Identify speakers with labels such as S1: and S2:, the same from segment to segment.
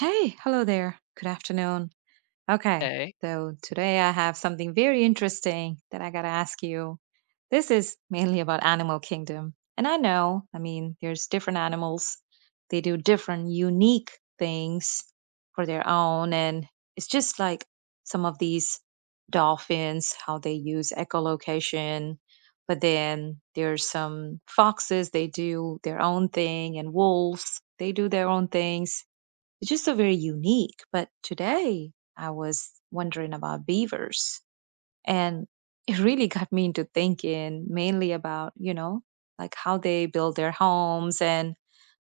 S1: Hey, hello there. Good afternoon. Okay,
S2: Okay,
S1: so today I have something very interesting that I gotta ask you. This is mainly about animal kingdom. And I know, there's different animals. They do different unique things for their own. And it's just like some of these dolphins, how they use echolocation. But then there's some foxes, they do their own thing, and wolves, they do their own things, it's just so very unique. But today I was wondering about beavers and it really got me into thinking mainly about, like how they build their homes and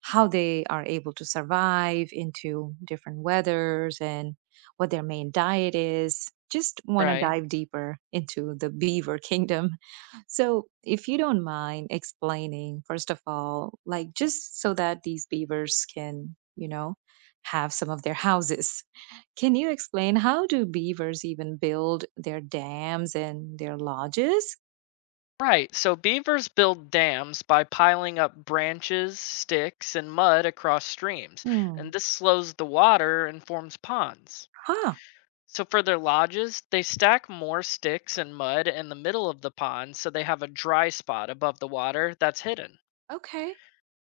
S1: how they are able to survive into different weathers and what their main diet is. Just want to
S2: right.
S1: dive deeper into the beaver kingdom. So, if you don't mind explaining, first of all, like just so that these beavers can, have some of their houses. Can you explain how do beavers even build their dams and their lodges?
S2: Right, so beavers build dams by piling up branches, sticks, and mud across streams, and
S1: Hmm.
S2: this slows the water and forms ponds.
S1: Huh.
S2: So for their lodges, they stack more sticks and mud in the middle of the pond so they have a dry spot above the water that's hidden.
S1: Okay.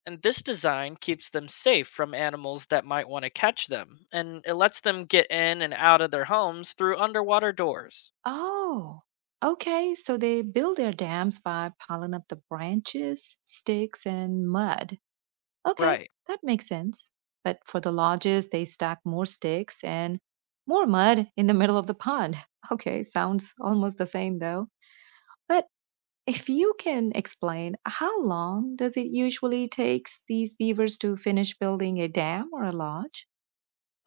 S2: And this design keeps them safe from animals that might want to catch them, and it lets them get in and out of their homes through underwater doors.
S1: Oh, okay. So they build their dams by piling up the branches, sticks, and mud. Okay,
S2: Right.
S1: that makes sense. But for the lodges, they stack more sticks and more mud in the middle of the pond. Okay, sounds almost the same though. But if you can explain, how long does it usually takes these beavers to finish building a dam or a lodge?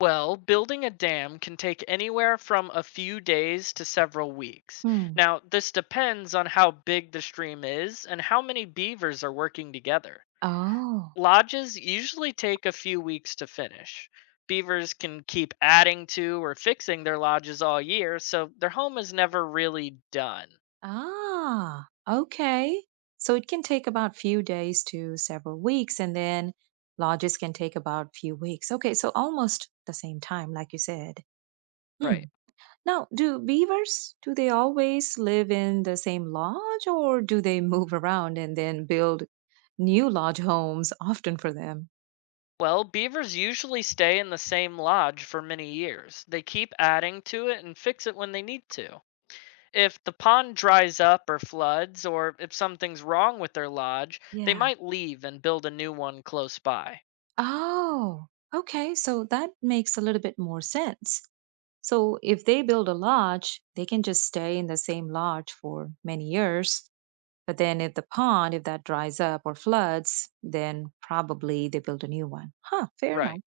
S2: Well, building a dam can take anywhere from a few days to several weeks.
S1: Hmm.
S2: Now, this depends on how big the stream is and how many beavers are working together.
S1: Oh.
S2: Lodges usually take a few weeks to finish. Beavers can keep adding to or fixing their lodges all year, so their home is never really done.
S1: Ah, okay. So it can take about few days to several weeks, and then lodges can take about few weeks. Okay, so almost the same time, like you said.
S2: Right.
S1: Hmm. Now, do beavers, do they always live in the same lodge, or do they move around and then build new lodge homes often for them?
S2: Well, beavers usually stay in the same lodge for many years. They keep adding to it and fix it when they need to. If the pond dries up or floods, or if something's wrong with their lodge, they
S1: Yeah.
S2: might leave and build a new one close by.
S1: Oh, okay. So that makes a little bit more sense. So if they build a lodge, they can just stay in the same lodge for many years. But then if the pond, if that dries up or floods, then probably they build a new one. Huh, fair
S2: Right.
S1: enough.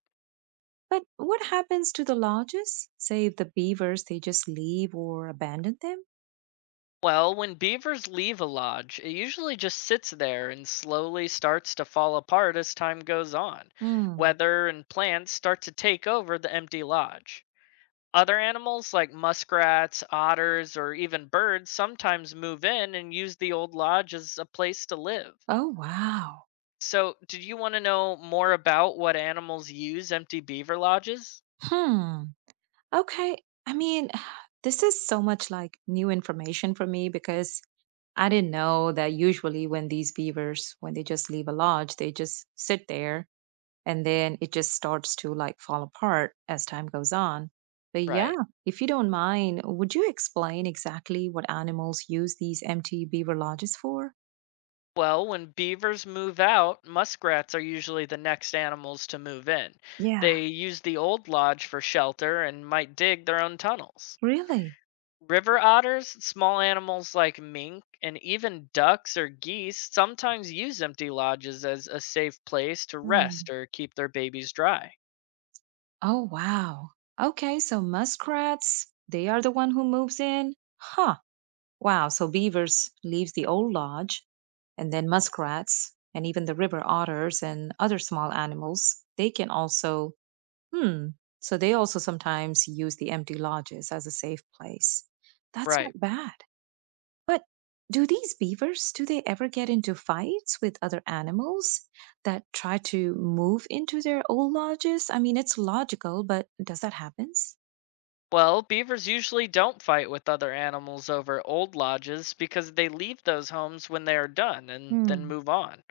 S1: But what happens to the lodges? Say if the beavers, they just leave or abandon them?
S2: Well, when beavers leave a lodge, it usually just sits there and slowly starts to fall apart as time goes on.
S1: Hmm.
S2: Weather and plants start to take over the empty lodge. Other animals like muskrats, otters, or even birds sometimes move in and use the old lodge as a place to live.
S1: Oh, wow.
S2: So, did you want to know more about what animals use empty beaver lodges?
S1: Hmm. Okay. I mean, this is so much like new information for me because I didn't know that usually when these beavers, when they just leave a lodge, they just sit there and then it just starts to like fall apart as time goes on. But yeah,
S2: Right.
S1: if you don't mind, would you explain exactly what animals use these empty beaver lodges for?
S2: Well, when beavers move out, muskrats are usually the next animals to move in.
S1: Yeah,
S2: They use the old lodge for shelter and might dig their own tunnels.
S1: really?
S2: River otters, small animals like mink, and even ducks or geese sometimes use empty lodges as a safe place to rest
S1: Hmm.
S2: or keep their babies dry.
S1: Oh, wow. Okay, so muskrats, they are the one who moves in. Huh. Wow, so beavers leaves the old lodge and then muskrats and even the river otters and other small animals, they can also. Hmm. So they also sometimes use the empty lodges as a safe place. That's
S2: Right.
S1: not bad. But do these beavers, do they ever get into fights with other animals that try to move into their old lodges? It's logical, but does that happen?
S2: Well, beavers usually don't fight with other animals over old lodges because they leave those homes when they are done and then
S1: Hmm.
S2: move on.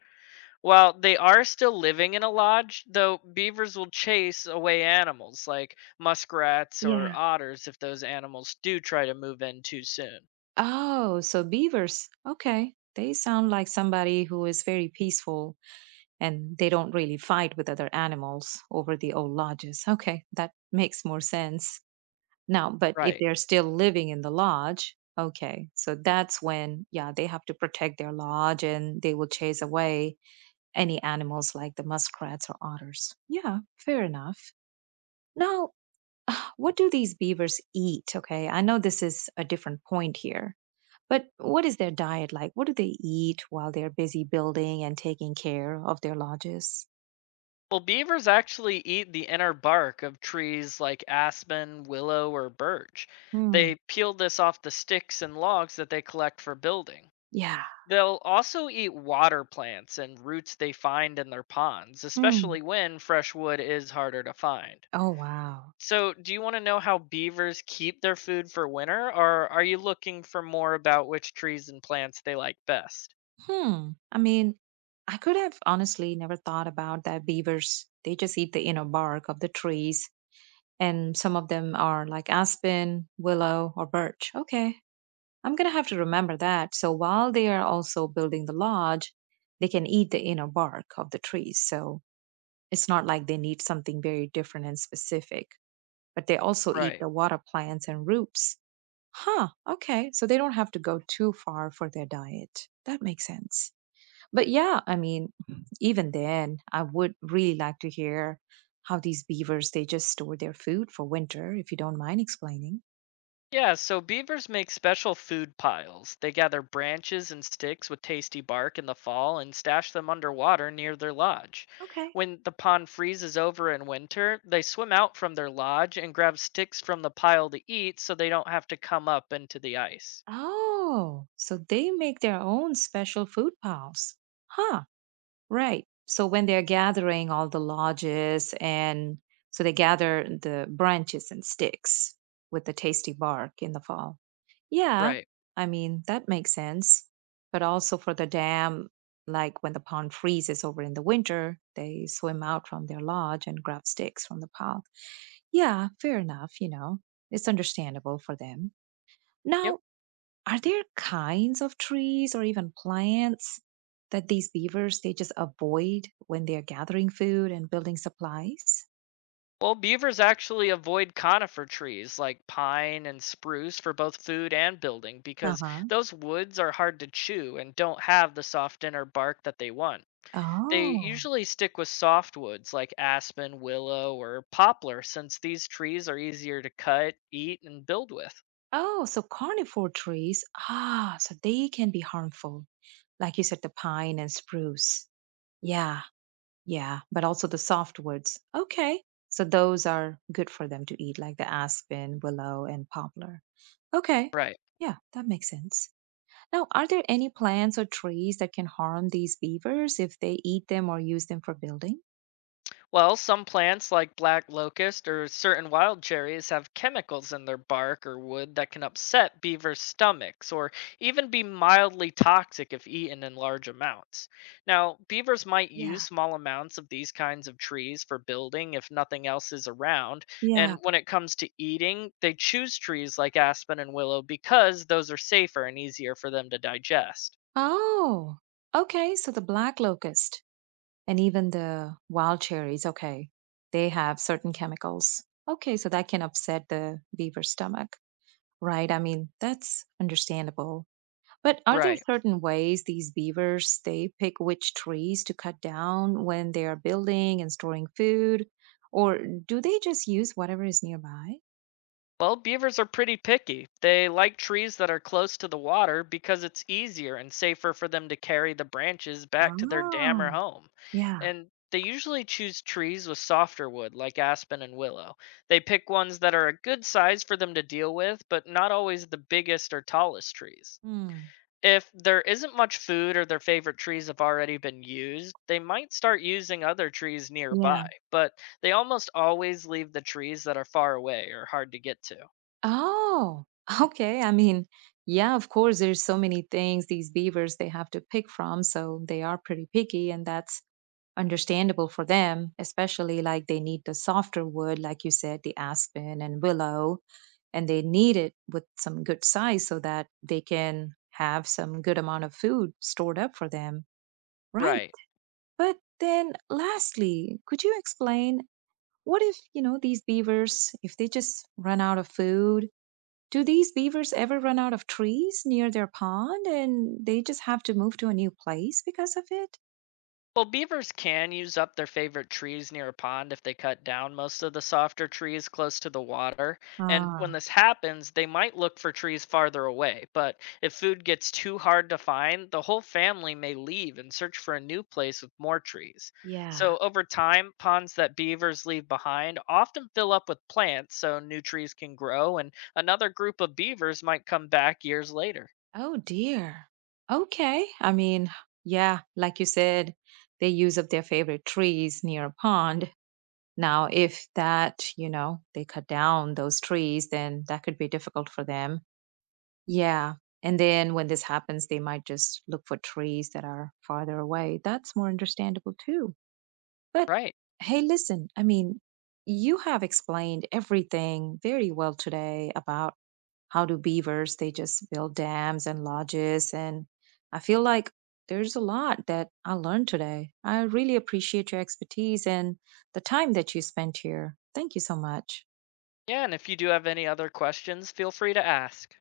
S2: While they are still living in a lodge, though, beavers will chase away animals like muskrats or
S1: Yeah.
S2: otters if those animals do try to move in too soon.
S1: Oh, so beavers. Okay. They sound like somebody who is very peaceful and they don't really fight with other animals over the old lodges. Okay, that makes more sense. Now, but if
S2: Right.
S1: they're still living in the lodge, okay, so that's when, yeah, they have to protect their lodge and they will chase away any animals like the muskrats or otters. Yeah, fair enough. Now, what do these beavers eat? Okay, I know this is a different point here, but what is their diet like? What do they eat while they're busy building and taking care of their lodges?
S2: Well, beavers actually eat the inner bark of trees like aspen, willow, or birch.
S1: Hmm,
S2: They peel this off the sticks and logs that they collect for building.
S1: yeah.
S2: They'll also eat water plants and roots they find in their ponds,
S1: Hmm.
S2: especially when fresh wood is harder to find.
S1: Oh, wow.
S2: So, do you want to know how beavers keep their food for winter, or are you looking for more about which trees and plants they like best?
S1: Hmm. I could have honestly never thought about that beavers. They just eat the inner bark of the trees, and some of them are like aspen, willow, or birch. Okay, I'm gonna have to remember that. So while they are also building the lodge, they can eat the inner bark of the trees. So it's not like they need something very different and specific, but they also eat
S2: Right.
S1: the water plants and roots. Huh, okay. So they don't have to go too far for their diet. That makes sense. But yeah, even then, I would really like to hear how these beavers they just store their food for winter, if you don't mind explaining.
S2: Yeah, so beavers make special food piles. They gather branches and sticks with tasty bark in the fall and stash them underwater near their lodge.
S1: Okay.
S2: When the pond freezes over in winter, they swim out from their lodge and grab sticks from the pile to eat so they don't have to come up into the ice.
S1: Oh, so they make their own special food piles. Huh, right. So when they're gathering all the lodges and so they gather the branches and sticks with the tasty bark in the fall. Yeah,
S2: Right.
S1: that makes sense. But also for the dam, like when the pond freezes over in the winter, they swim out from their lodge and grab sticks from the pile. Yeah, fair enough. It's understandable for them.
S2: Yep.
S1: Now, are there kinds of trees or even plants that these beavers they just avoid when they're gathering food and building supplies?
S2: Well, beavers actually avoid conifer trees like pine and spruce for both food and building because
S1: Uh-huh.
S2: those woods are hard to chew and don't have the soft inner bark that they want. They
S1: Oh.
S2: usually stick with softwoods like aspen, willow, or poplar since these trees are easier to cut, eat, and build with.
S1: Oh, so carnivore trees. Ah, so they can be harmful. Like you said, the pine and spruce. Yeah, yeah. But also the softwoods. Okay. So those are good for them to eat, like the aspen, willow, and poplar. Okay.
S2: Right.
S1: Yeah, that makes sense. Now, are there any plants or trees that can harm these beavers if they eat them or use them for building?
S2: Well, some plants like black locust or certain wild cherries have chemicals in their bark or wood that can upset beavers' stomachs or even be mildly toxic if eaten in large amounts. Now, beavers might use
S1: Yeah.
S2: small amounts of these kinds of trees for building if nothing else is around,
S1: Yeah.
S2: and when it comes to eating, they choose trees like aspen and willow because those are safer and easier for them to digest.
S1: Oh, okay. So the black locust. And even the wild cherries, okay, they have certain chemicals. Okay, so that can upset the beaver's stomach, right? That's understandable. But are there
S2: Right.
S1: certain ways these beavers they pick which trees to cut down when they are building and storing food? Or do they just use whatever is nearby?
S2: Well, beavers are pretty picky. They like trees that are close to the water because it's easier and safer for them to carry the branches back to their dam
S1: Ah,
S2: or home.
S1: yeah.
S2: And they usually choose trees with softer wood, like aspen and willow. They pick ones that are a good size for them to deal with, but not always the biggest or tallest trees.
S1: Hmm.
S2: If there isn't much food or their favorite trees have already been used, they might start using other trees
S1: Yeah.
S2: nearby, but they almost always leave the trees that are far away or hard to get to.
S1: Oh, okay. Yeah, of course, there's so many things these beavers they have to pick from, so they are pretty picky, and that's understandable for them, especially like they need the softer wood, like you said, the aspen and willow, and they need it with some good size so that they can have some good amount of food stored up for them. Right.
S2: Right.
S1: But then lastly, could you explain what if, these beavers, if they just run out of food, do these beavers ever run out of trees near their pond and they just have to move to a new place because of it?
S2: Well, beavers can use up their favorite trees near a pond if they cut down most of the softer trees close to the water. And when
S1: Ah,
S2: this happens, they might look for trees farther away. But if food gets too hard to find, the whole family may leave and search for a new place with more trees.
S1: yeah.
S2: So over time, ponds that beavers leave behind often fill up with plants so new trees can grow, and another group of beavers might come back years later.
S1: Oh dear. Okay. Yeah, like you said, they use up their favorite trees near a pond. Now, if that, they cut down those trees, then that could be difficult for them. Yeah. And then when this happens, they might just look for trees that are farther away. That's more understandable too. But
S2: Right.
S1: hey, listen, you have explained everything very well today about how do beavers they just build dams and lodges and I feel like there's a lot that I learned today. I really appreciate your expertise and the time that you spent here. Thank you so much.
S2: Yeah, and if you do have any other questions, feel free to ask.